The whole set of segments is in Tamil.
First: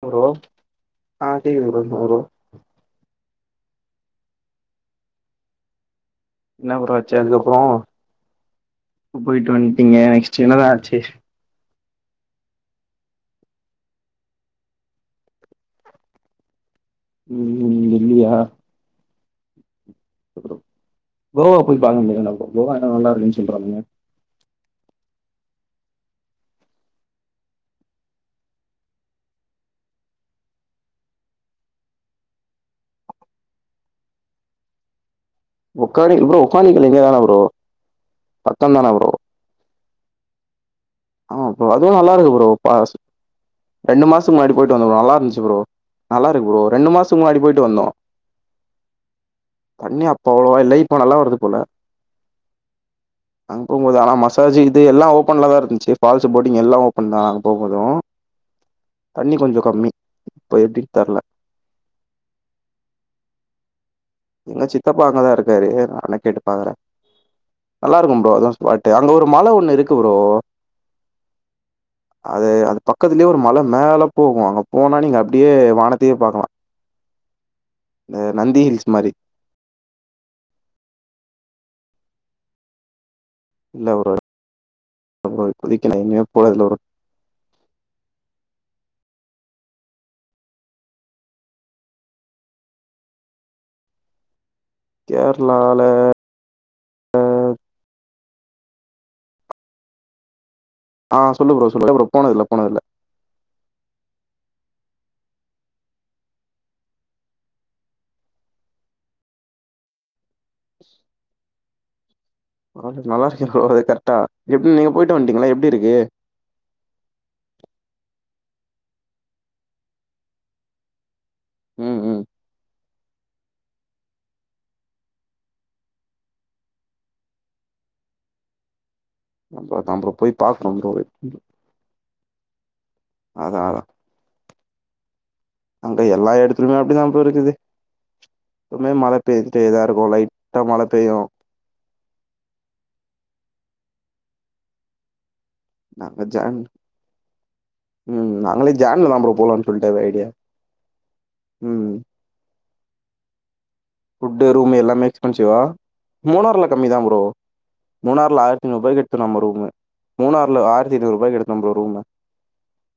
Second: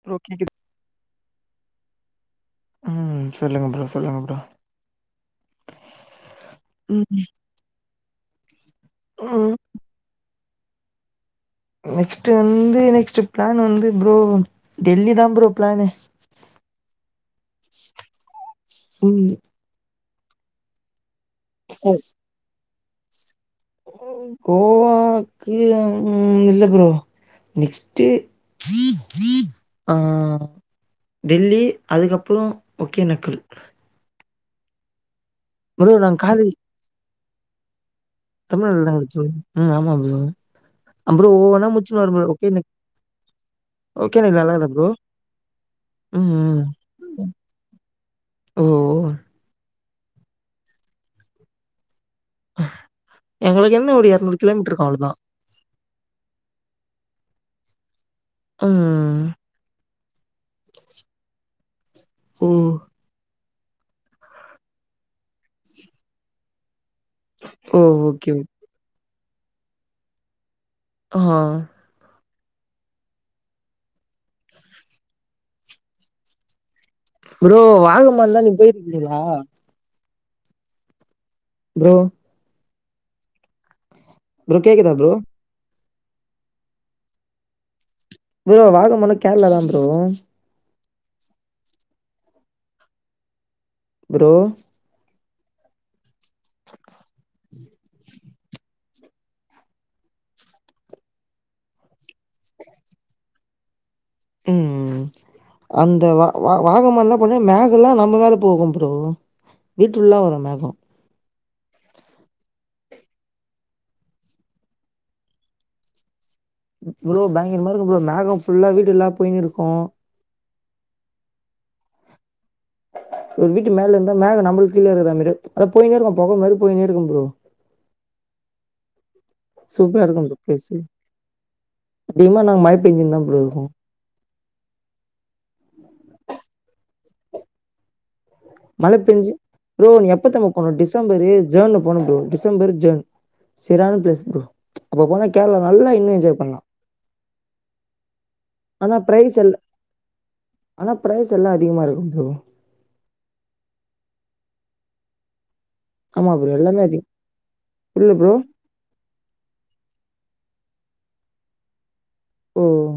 ப்ரோ ஹா கேக்குதுங் ப்ரோ ம் சொல்லுங்க ப்ரோ சொல்லுங்க ப்ரோ என்ன ப்ரோ ம் ஆச்சு அதுக்கப்றோ போய்ட்டு ம் வன்டீங்க நெக்ஸ்ட் என்னதா ஆச்சு நெக்ஸ்ட் வந்து நெக்ஸ்ட் பிளான் வந்து ப்ரோ டெல்லிதா ப்ரோ பிளானு [inaudible] ம் இல்லியா பொய் கோவா போய் சரி பாருங் ப்ரோ [unintelligible] கோவா எல்லா நல்லா இருக்குன் சொல்றானுங்க கோவாக்கு ஆ ம் இல்ல ப்ரோ நெக்ஸ்ட் ஆ டெல்லி அதுக்கப்பறோ ஒக்கேனக்கல் நாங்க ஒக்கானிகல் ப்ரோ காலேஜ் ஒக்கானிக்கல் இங்கதானே ப்ரோ தமிழ்நாடு பக்கம் தான இல்லங்க ப்ரோ அதுகி ம் ஆமா ப்ரோ ஆமா ஒவ்வொன்னா ப்ரோ அதுவு முச்சுன்னு வர நல்லா இருக்கு ப்ரோ ஒகேனக் பாசு ரெண்டு மாசத்துக்கு ஒகேனக்கல் முன்னாடி அழகா போயிட்டு ப்ரோ வந்தோ நல்லா இருந்துச்சு ப்ரோ நல்லா ம் இருக்கு ப்ரோ ரெண்டு மாசத்துக்கு ம் முன்னாடி போயிட்டு வந்தோ ஓ தண்ணி அப்ப அவ்ளவா இல்ல இப்போ நல்லா வருது போல நிங்க எங்களுக்கு என்ன போகும்போது ஒரு ஆனா எரநூறு மசாஜ் கிலோமீட்டர் இது இருக்கு எல்லா அவ்ளோதா ஓப்பன்லதா இருந்துச்சு ஃபால்ஸு, போர்டிங் எல்லா ஓப்பன்தா நாங்க போ போது ம் தண்ணி கொஞ்சோ கம்மி இப்ப எப்டின்னு தெர்ல ஓ எங்க சித்தப்பா அங்கதா இருக்காரு ஆனா கேட்டு பாக்குறே ஓ நல்லா இருக்கும் ஓகே ப்ரோ அதா ஸ்பாட்டு அங்க ஒரு மல ஒண்ணு இருக்கு ப்ரோ ஆஹ் அது அது பக்கத்துலயே ஒரு மல மேல போகு அங்க போனா நீங்க அப்டியே வானத்தையே பாக்கலா ப்ரோ இந்த வாகமான்லா நீங்க நந்தி ஹில்ஸ் மாரி போயிருக்கீங்ளா ப்ரோ இல்ல ப்ரோ கேக்குதா ப்ரோ கே எங்கேயுமே போனதில்ல ப்ரோ ப்ரோ வாகமானா கேரளாதா ப்ரோ ப்ரோ கேர்ளால அ ஆ சொல்லு ப்ரோ சொல்லு [unintelligible] போனதில்ல போனதில்ல ம் அந்த வா வா வாகமானு என்ன பண்ணு மேகோ எல்லா நம்ம மேல போகும் ப்ரோ வீட்டுள்ள வரு மேகோ பரவால்ல நல்லா இருக்கேன் ப்ரோ அது கரெக்டா எப்டி நீங்க போயிட்டு வந்ட்டீங்ளா எப்டி இருக்கு ப்ரோ பயங்கரமா இருக்கும் ப்ரோ மேகோ ஃபுல்லா வீடெல்லா போயின்னுருக்கு ம் ம் ஒரு வீட்டு மேல இருந்தா மேக நம்மளுக்கு கீழ இருக்கிற மாரி அது போய்னே இருக்கும் பொக மாரி போய்னே இருக்கும் ப்ரோ நம்பரதான் சூப்பரா ப்ரோ இருக்கு போய் பாக்கணு பிளேஸு ப்ரோ அதிகமா நாங் மழைபெஞ்சுதா ப்ரோ அதா இருக்கு அதா அங்க எல்லா எடுத்திலயுமே அப்டிதான் ப்ரோ இருக்குது எப்பவுமே மழை மழ பேஞ்சு பெஞ்சுட்டேதா ப்ரோ நீ இருக்கு எப்பத்தெம்மா லைட்டா போன மழ பெய்யு டிசம்பரு ஜேர்ன்ல போன ப்ரோ டிசம்பர் ஜேர்ன் சரியான ப்ளேஸ் ப்ரோ அப்ப போனா கேரளா நல்லா இன்னு நாங்க என்ஜாய் ஜான் பண்லா ம் நாங்களே ஆனா ஜேன்லதா ப்ரோ பிரைஸ் எல் போலான் சொல்ட்டு ஒரு ஐடியா ஆனா ப்ரைஸ் எல்லா அதிகமா ம். இருக்கு ப்ரோ ஃபுட்டு ரூமு எல்லாமே எக்ஸ்பென்சிவா ஆமா ப்ரோ மூணார்ல எல்லாமே கம்மி தா அதிக ப்ரோ இல்ல ப்ரோ மூணார்ல ஆயிரத்தி நூறுபாய்க்கு எடுத்துர்லா ம ரூமு மூணார் இல்ல ஆயிரத்தி இருநூறுவாய்க்கு எடுத்த ப்ரோ ரூமு ம்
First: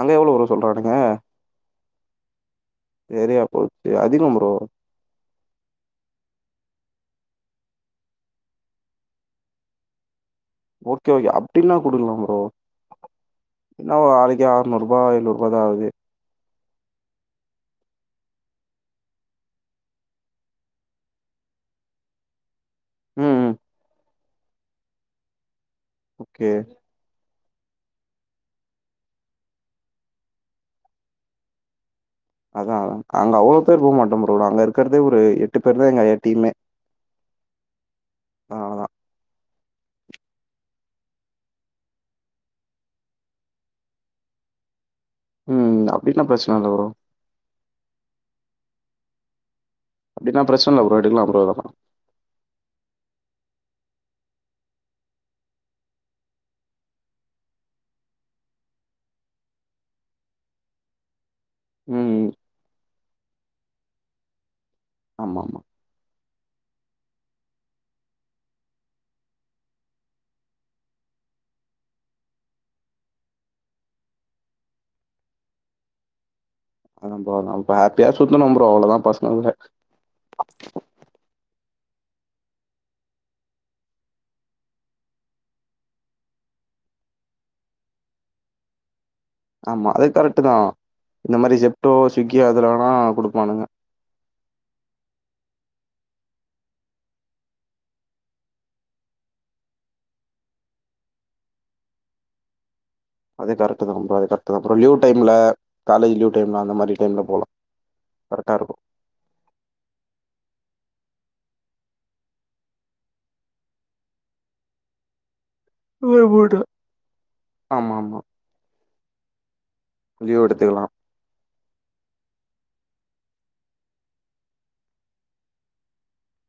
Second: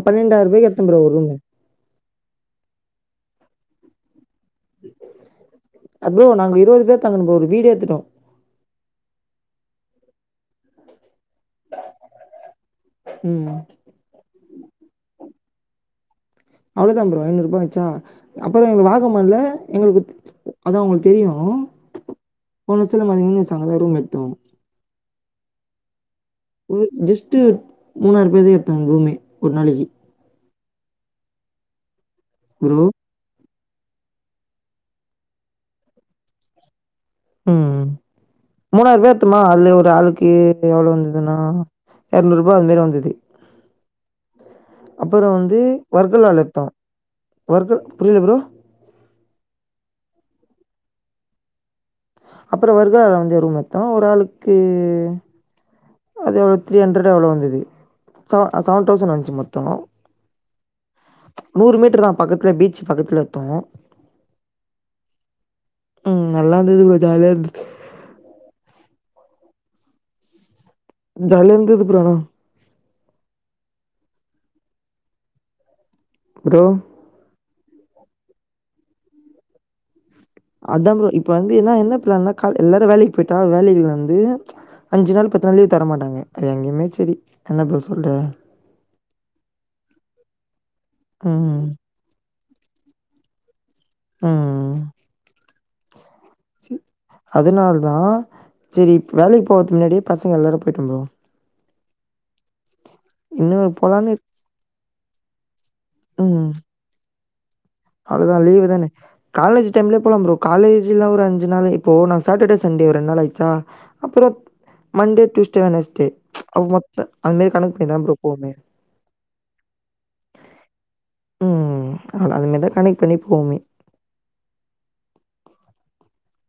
அங்க எவ்ள ப்ரோ எடுத்தோ சொல்றானுங்க ப்ரோ ஒரு ரூமு சரியாப்போச்சு அதிக ப்ரோ அ ப்ரோ நாங்க இருவது பேர் தங்குன ப்ரோ ஒரு வீடே எடுத்துட்டோ ஓகே ஓகே அப்டினா குடுக்கலா ப்ரோ ம் என்ன ஒர் நாளைக்கு ஆ ர்நூறுபா ஐநூறுபாதா ஆகுது அவ்ளதா ப்ரோ ஐநூறுபா ஆச்சா அப்பற இங்க வாகமான்ல எங்ளுக்கு த் த் அதா உங்ளுக்கு தெரியு போன வருஷலா ம், பாத்திங்கனா ம். ச அங்கதா ரூம் எடுத்தோ ஓகே. ம் ஜஸ்ட் மூனாயிருபாய்க்தா எத்தோ ரூமே ஒரு நாளைக்கு அதா ப்ரோ நாங்க அவ்ளோ பேர் போ மாட்டோ ப்ரோ நாங்க இருக்றதே ஒரு எட்டு பேருதா எங்க டீமே ம் அதனால தான். மூணாயிருபாய்க் எத்துமா அதுலயு ஒரு ஆளுக்கு எவ்ள வந்துதுனா எரநூறுபா அது மாரி வந்துது அப்பறொ வந்து ம். அப்டின்னா வர்கலால பிரச்சன எத்தோ இல்ல ப்ரோ. வர்கல் புரில ப்ரோ அப்டினா பிரச்ன இல்ல ப்ரோ எடுக்கலா ப்ரோ ரக அப்பற வர்கால வந்து ரூம் எத்தோ ஒரு ஆளுக்கு அது ஒரு த்ரீ ஹண்ட்ரட் எவ்வளோ வந்துது செவ செவன் தௌசண்ட் வந்துச்சு மொத்த நூறு மீட்டர் தா ம். பக்கத்துல பீச் பக்கத்துல எத்தோ ஆமாமா ம் நல்லாருந்தது ப்ரோ ஜாலியா இருந்த ஜாலியா இருந்துது ப்ரோ ஆனா ப்ரோ அதா ப்ரோ நாம ஹேப்பியா சுத்துனோ ப்ரோ அவ்ளதா பசங்களோட அதான் ப்ரோ இப்போ வந்து என்ன என்ன கால் எல்லாரு வேலைக்கு போய்ட்டா வேலைக்கு வந்து அஞ்சு நாள் பத்து நாள் லீவ் தர மாட்டாங்க அது எங்கயுமே செரி என்ன ப்ரோ சொல்ற [unintelligible] ஆமா அது கரெக்ட் தா இந்த மாரி ம் செப்டோ ஸ்விக்கி அதுல வேனா குடுப்பானுங்க ம் ச் அதனால் தா செரி வேலைக்கு போறதுக்கு முன்னாடியே பசங்க எல்லாரு போயிட்டு வந்துர்வோ அது கரட்டுதா போலான்னு ப்ரோ அது கரட்டுதா ப்ரோ லீவ் டைம்ல காலேஜ் லீவ் டைம்ல அந்த மாரி டைம்ல போலா அது நா லீவ் தான காலேஜ் டைம்லயே போலாம் ப்ரோ காலேஜ்ல ஒரு அஞ்சு நாளு இப்போ நா சாட்டர்டே சண்டே ஒரு ரெண்டு நாள் ஆயிச்சா அப்புற மண்டே ட்யூஸ்டே வெனஸ்டே லீவ் போட்டு அ மொத்த அது மாரி கணக்கு ஆமா, பண்ணிதா ப்ரோ போவே லீவு எடுத்துக்லா ம் அவ்ளோ அது மாரி தான் கணக்கு பண்ணி போவுமே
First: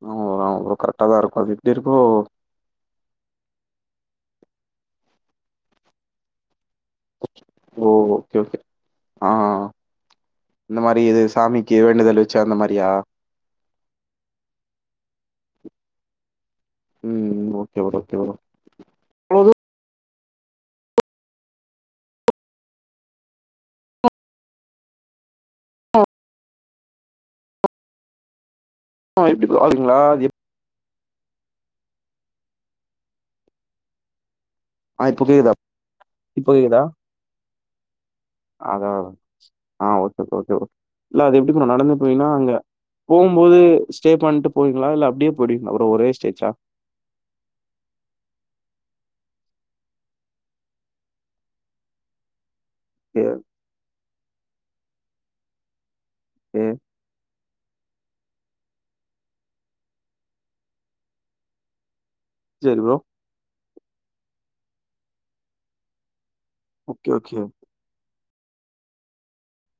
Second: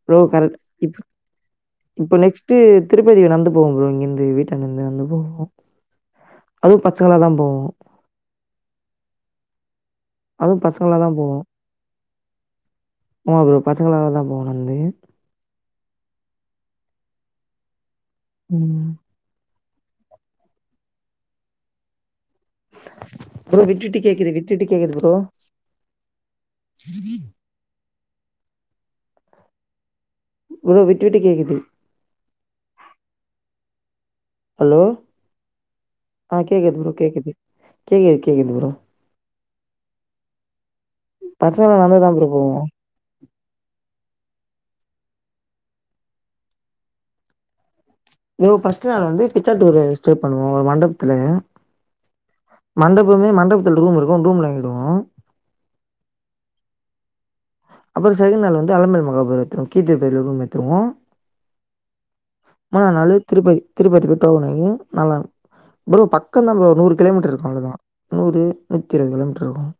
ஆமா ப்ரோ ஆமா ப்ரோ கரெக்டாதா இருக்கு அது எப்டி இருக்கோ இப்ப நெக்ஸ்ட் திருப்பதிக்கு நடந்து போவோ ப்ரோ இங்கிர்ந்து வீட்டான்ட இர்ந்து நடந்து போவோ ஓ ஓகே ஓகே ஆ அதுவும் இந்த பசங்களா மாரி தான் இது போவோம் சாமிக்கு வேண்டுதல் வெச்சு அந்த மாரியா பசங்களாலதா போவோ நந்து ம் ஓகே ரோ ஓகே ம் ஆஹ ப்ரோ விட்டுட்டு கேக்குது விட்டுட்டு கேக்குது ப்ரோ சிர [unintelligible] ஆஹ் எப்டி ப்ரோ நல்லாருக்கிங்களா உ விட்டுவிட்டு கேக்குது ஆஹ் இப்போ கேக்குதா ஆ இப்போ கேக்குது கேக்குதா ப்ரோ கேக்குது கேக்குது கேக்குது ப்ரோ அத ஆஹ ஓகே ப்ரோ ஓகே ப்ரோ இல்ல அது எப்படி ப்ரோ பசங்க நடந்து நடந்துதா போனிங்னா ப்ரோ போவோ அங்க போகும்போது ஸ்டே பண்ணிட்டு போவீங்களா இல்ல அப்படியே போயிடுவிங்களா அப்புறம் ஒரே ஸ்டேஜா இ பர்ஸ்ட் நாள் வந்து பிச்சாடூரு ஸ்டே பண்ணுவோம் ஒரு மண்டபத்துல ஓகே, மண்டபமே மண்டபத்துல ரூம் இருக்கும் ரூம்லதங்கிடுவோம் [unintelligible] அப்புறம் செகன்ட் நாள் வந்து அலம்பர் மகாபூர் வந்துரும் கீத்த பேரலக்கும் வத்துருவோம் சரி மூணாம் ப்ரோ. நாளு திருப்பதி திருப்பதி [unintelligible] நல்லருக்கும் ஃப்ரோ பக்க பக்கந்தாம்ப்ரோ ஒரு நூறு ஓகே, கிலோமீட்டரு ஓகே. இருக்கும் அவ்வளோதான் நூறு நூற்றி இருபது கிலோமீட்டரு இருக்கும்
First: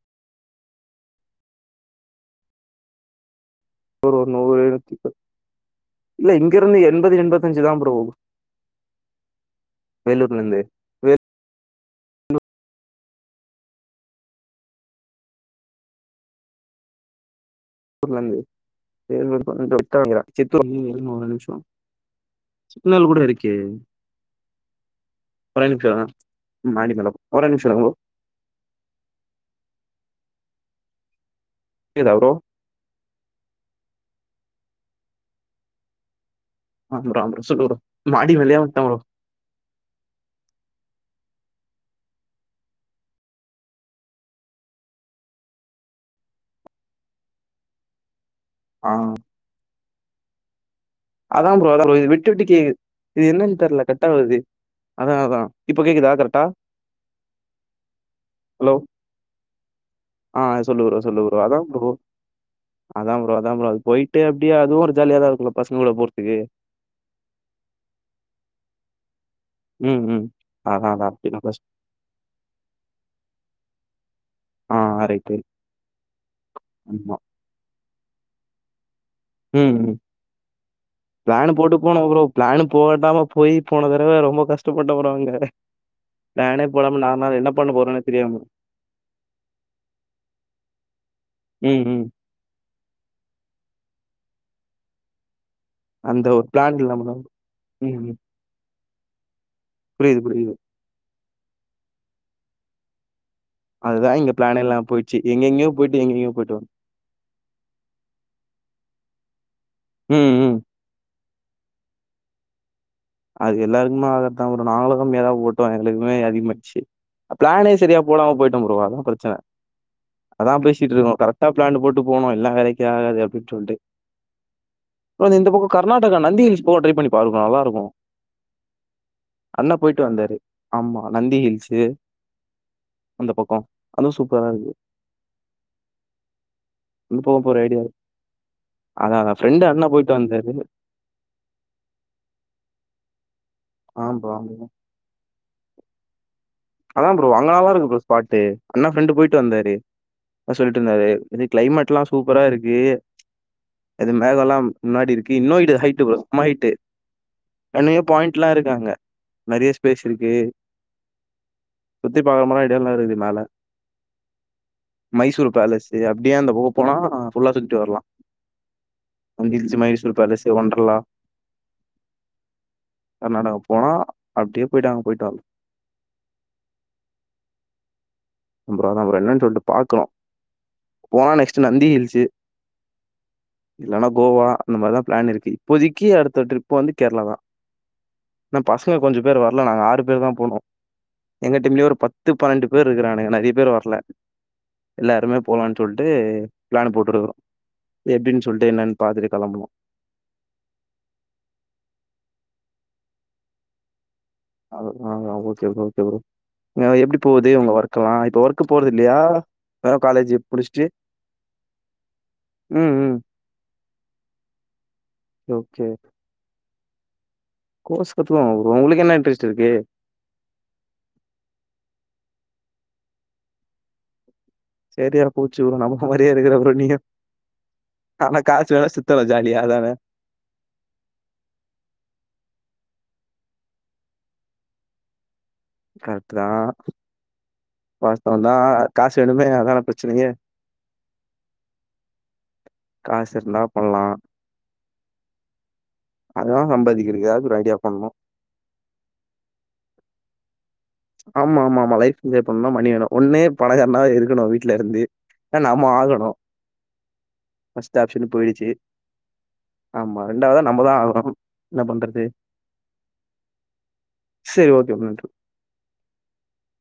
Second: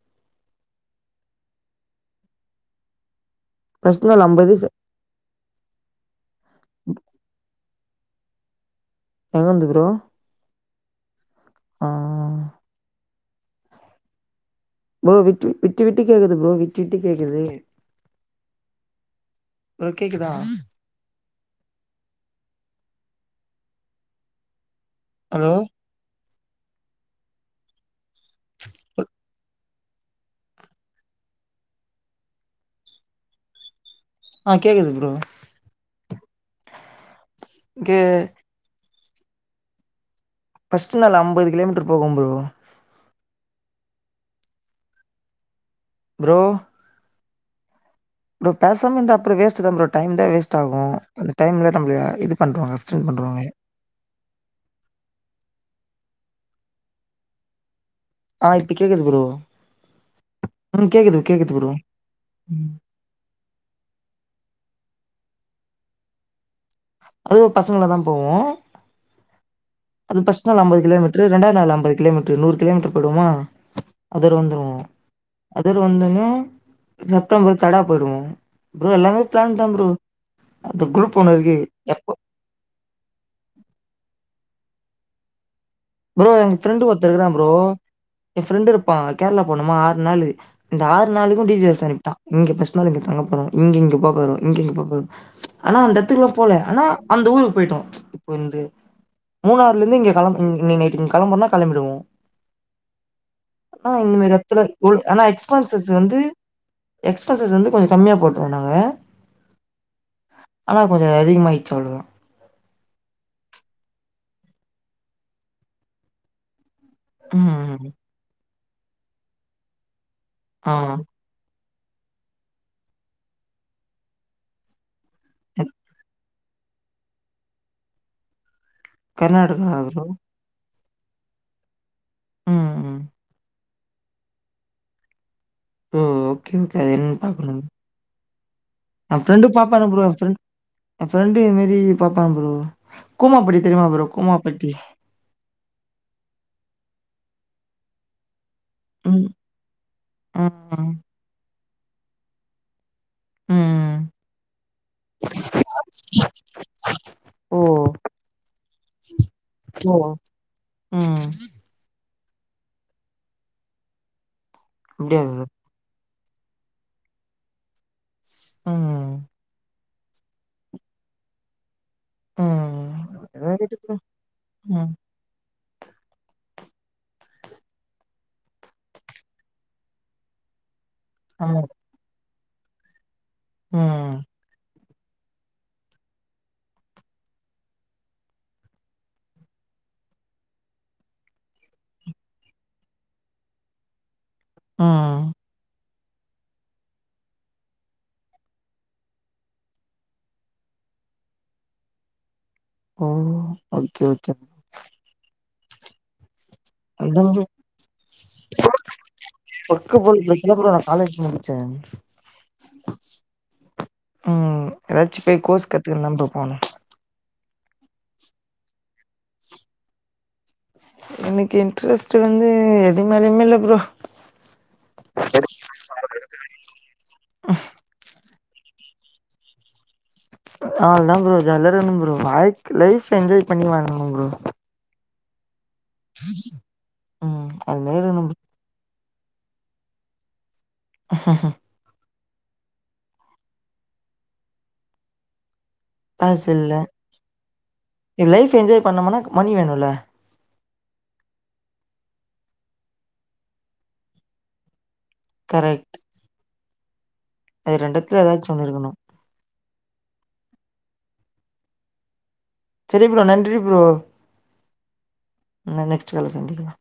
ஃபர்ஸ்ட் ஒரு நாள் அம்பது நூறு செ இல்ல இங்க இருந்து எண்பது எண்பத்தஞ்சு தான் ப்ரோ கூட போகும் எங்கருந்து வேலூர்லருந்து வே ஆஹ் ப்ரோ விட்டுவிட்டு விட்டுவிட்டு கேக்குது ப்ரோ விட்டு விட்டு கேக்குது [unintelligible] ப்ரோ கேக்குதா சித்து நிமிஷம் சிக்னள் கூட இருக்கே ஹலோ ஒரே நிமிசம் மாடி மேல ஒரே நிமிஷம் இருங்கோ கேட்குதா ப்ரோ ஆஹ் கேக்குது ப்ரோ [unintelligible] சொல்லு கே மாடி மேலயே உட்டான் ப்ரோ ஃபர்ஸ்ட் நாளு அம்பது கிலோமீட்டர் போகும் ப்ரோ ப்ரோ ப்ரோ ஆ. பேசாமே இருந்த அப்பறம் வேஸ்ட் தான் ப்ரோ டைம் தான் வேஸ்ட் ஆகும் அந்த அதான் ப்ரோ டைம்ல அத நம்மள விட்டு இது விட்டு பண்றுவாங்க கேக்குது அப்சென்ட் இது பண்றுவாங்க என்னன்னு தெர்ல கட்டாவது அதா அதா இப்ப கேக்குதா கரெக்டா ஆஹ் இப்ப கேக்குது ப்ரோ ஆஹ் சொல்லு ம் ப்ரோ சொல்லு கேக்குது ப்ரோ கேக்குது அதா ப்ரோ ம் அதான் ப்ரோ அதான் ப்ரோ அது போயிட்டு அப்படியே அதுவும் ஒரு ஜாலியாதான் இருக்குல பசங்க கூட போறதுக்கு அது பசங்களாதா போவோம் ம், அது ம். பர்ஸ்ட் நாள் அம்பது அதான், அதான். கிலோமீட்டர் அப்படின்னா ரெண்டாவது ஃபர்ஸ்ட் நாள் அம்பது கிலோமீட்டரு நூறு கிலோமீட்டர் போயடுமா அதுரு ஆ வந்துருவோம் ரைட்டு. அதுரு வந்தோன்ன ஆமா. செப்டம்பரு தடா போயிடுவோம் ப்ரோ எல்லாமே பிளான் தான் உம் ப்ரோ அந்த குரூப் ஒண்ணு பிளான் இருக்கு போட்டு போனே எப்போ ப்ரோ பிளான் போடமா போயி போன தடவ ரொம்ப கஷ்டப்பட்டேன் ப்ரோ அங்க ப்ரோ எங்க பிளானே ஃப்ரெண்டு போடாம ஒருத்தன் இருக்கறான் நாள் ப்ரோ என்ன பண்ண போறோம்னே தெரியாம. என் ஃப்ரெண்டு இருப்பான் கேரளா போனுமா ஆறு நாள் இந்த ஆறு நாளைக்கும் ம், டிடீயல்ஸ் ம். அனுப்பிட்டான் அனுப்புற இங்க இங்க போகணும் இங்கங்க போகது ஆனா அந்த இடத்துக்கெல்லாம் ஒரு போலா பிளான் ஆனா இல்லாம தான் அந்த ஊருக்கு போயிட்டோம் ம், ம். இப்போந்து மூணாருல இருந்து இங்க புரியுது, கிளம்பு புரியுது. கிளம்பறனா கிளம்பிடுவோம் ஆனா இந்த அதுதான் மாரி இங்க பிளான் எடத்துல இல்லாம உ போயிடுச்சு. ஆனா எங்கெங்கேயோ எக்ஸ்பென்சஸ் போயிட்டு வந்து எங்கெங்கேயோ போயிட்டு வந்தோம். எக்ஸ்பென்சஷ் வந்து கொஞ்சம் கம்மியா போட்டுருவோம் நாங்க ம், ம். ஆனா கொஞ்சம் அதிகமா ஆச்சு அவ்ளோ தான் அது எல்லாருக்குமே ஆகற தான் ப்ரோ நாங்களுக்கும் மேலாவ போட்டோம் எங்களுக்குமே அதிக மாச்சி பிளானே ம் சரியா போடாம போயிட்டோம் ப்ரோ அதான் பிரச்சனை அதான் ஆ பேசிட்டு இருக்கோம் கரெக்டா பிளான் போட்டு போனோம் இல்லன்னா வேலைக்கு ஆகாது அப்படின்னு சொல்லிட்டு ஓ அது இந்த பக்கம் கர்நாடகா நந்தி ஹில்ஸ் போக ட்ரை பண்ணி பாருங்க நல்ல இருக்கும் கர்நாடக [unintelligible] வந்தாரு. ஆமா நந்தி ஹில்ஸு ம் ம் அந்த பக்கோ அதுவு சூப்பரா தா இருக்கு ஓ ஓகே ஓகே அது அந்த என்னன்னு பக்கம் பாக்கணு போற ஐடியா இருக்கு. எ அதான் அதான் ப்ரெண்டு ஃப்ரெண்டு பாப்பா அண்ணா தா ப்ரோ எ போயிட்டு ஃபிரண் வந்தாரு. என் ஃபிரண்ட்ட இது மாரி பாப்பா ப்ரோ கூமாப்பட்டி தெரியுமா ப்ரோ ஆமா ஆமா. கூமாப்பட்டி அதா ப்ரோ அங்க நல்லாருக்கு ப்ரோ ஸ்பாட்டு அண்ணா ஃப்ரெண்டு ம் போயிட்டு வந்தாரு சொல்லிட்டு ம் இருந்தாரு க்ளைமேட் எல்லா சூப்பரா இருக்கு ம் ம் அது மேக எல்லா முன்னாடி இருக்கு இன்னோ ஹைட்டு சம்ம ஹைட்டு ஓ என்னையோ பாயிண்ட் எல்லா இருக்கு அங்க நெறய ஓ ஸ்பேஸ் இருக்கு ம் சுத்தி பாக்கற மாரி எடெல்லா இருக்கு மேல அப்டியா ப்ரோ மைசூர் பேலஸ் இது அப்டே அந்த பக்கோ போனா ஃபுல்லா சுத்திட்டு வரலா ம் [unintelligible] மயில்ஸ் [unintelligible] ஒண்டர்லா ம் எதா கர்நாடக கேட்டு போனா ப்ரோ அப்டே போய்ட்டு ம் அங்க போய்ட்டு வரலா ப்ரோ அதா ப்ரோ என்னன்னு சொல்ட்டு பாக்கறோ போனா ஆமா நெக்ஸ்ட் நந்தி ஹில்ஸு இல்லன்னா ம் கோவா அந்த மாரிதா ப்ளான் இருக்கு இப்போதிக்கு அடுத்த ட்ரிப் வந்து கேரளா தா அனா பசங்க கொஞ்ச பேர் வரல நாங்க ஆறு பேர் தா போனோ எங்க டீம்லயே ஒரு பத்து பன்னெண்டு பேர் இருக்கிறானுங்க நெறிய பேர் வர்ல ம் எல்லாருமே போலா சொல்ட்டு பிளான் அ போட்டுருக்குரோ எப்டினு சொல்ட்டு என்னன்னு பாத்துட்டு கெளம்புனு உம் ஓகே ஓகே அஹ் ஓகே ஓகே ப்ரோ எப்டி அதா ப்ரோ போது உங்க ஒர்க் எல்லா இப்ப ஒர்க்கு போறது இல்லையா பக்க வெறும் காலேஜ் [unintelligible] நா காலேஜ் முடிச்ச உம் உம் உம் எதாச்சு போய் கோர்ஸ் கத்துக்குனு தா ப்ரோ போனு கோர்ஸ் கத்துகுலா ப்ரோ உங்களுக்கு என்ன இன்ட்ரெஸ்ட் இருக்கு எனக்கு இன்ட்ரெஸ்ட் வந்து எது மேலயுமே இல்ல ப்ரோ சரியா போச்சி ப்ரோ நம்மல மாரியே இருக்கற ப்ரோ நீங்க ஆனா காசு வேணு சுத்தனு ஜாலியா அதான அவ்ளதா ப்ரோ ஜாலியா இருக்கனு ப்ரோ வாழ்க் லைஃப்ல வந்து என்ஜாய் பண்ணி வாழனு ப்ரோ கரட்டு தா ம் அது மாரி வாஸ்தவ இருக்கணு தா காசு வேணுமே அதான பிரச்சனையே ஹஹ காசு இருந்தா பண்லா காசு அததா இல்ல சம்பாதிக்கிறதுக்காவது ஒரு ஐடியா பண்ணு லைஃப் என்ஜாய் பண்ணோம்னா மணி வேணும்ல ஆமா ஆமா ஆமா லைஃப் என்ஜாய் பண்ணும்னா மணி வேணு ஒன்னு பணக்காரனா இருக்கணு வீட்ல இருந்து நம்ம கரெக்ட் ஆகணு அது ஃபஸ்ட் ரெண்டுத்துல ஆப்ஷன் ஏதாச்சும் ஒண்ணு போயிடுச்சு இருக்கணும் ஆமா ரெண்டாவதா நம்மதா ஆகணு என்ன பண்றது சரி ப்ரோ நன்றி ப்ரோ சரி ஓகே. ந நெக்ஸ்ட் கால்ல சந்திக்கலா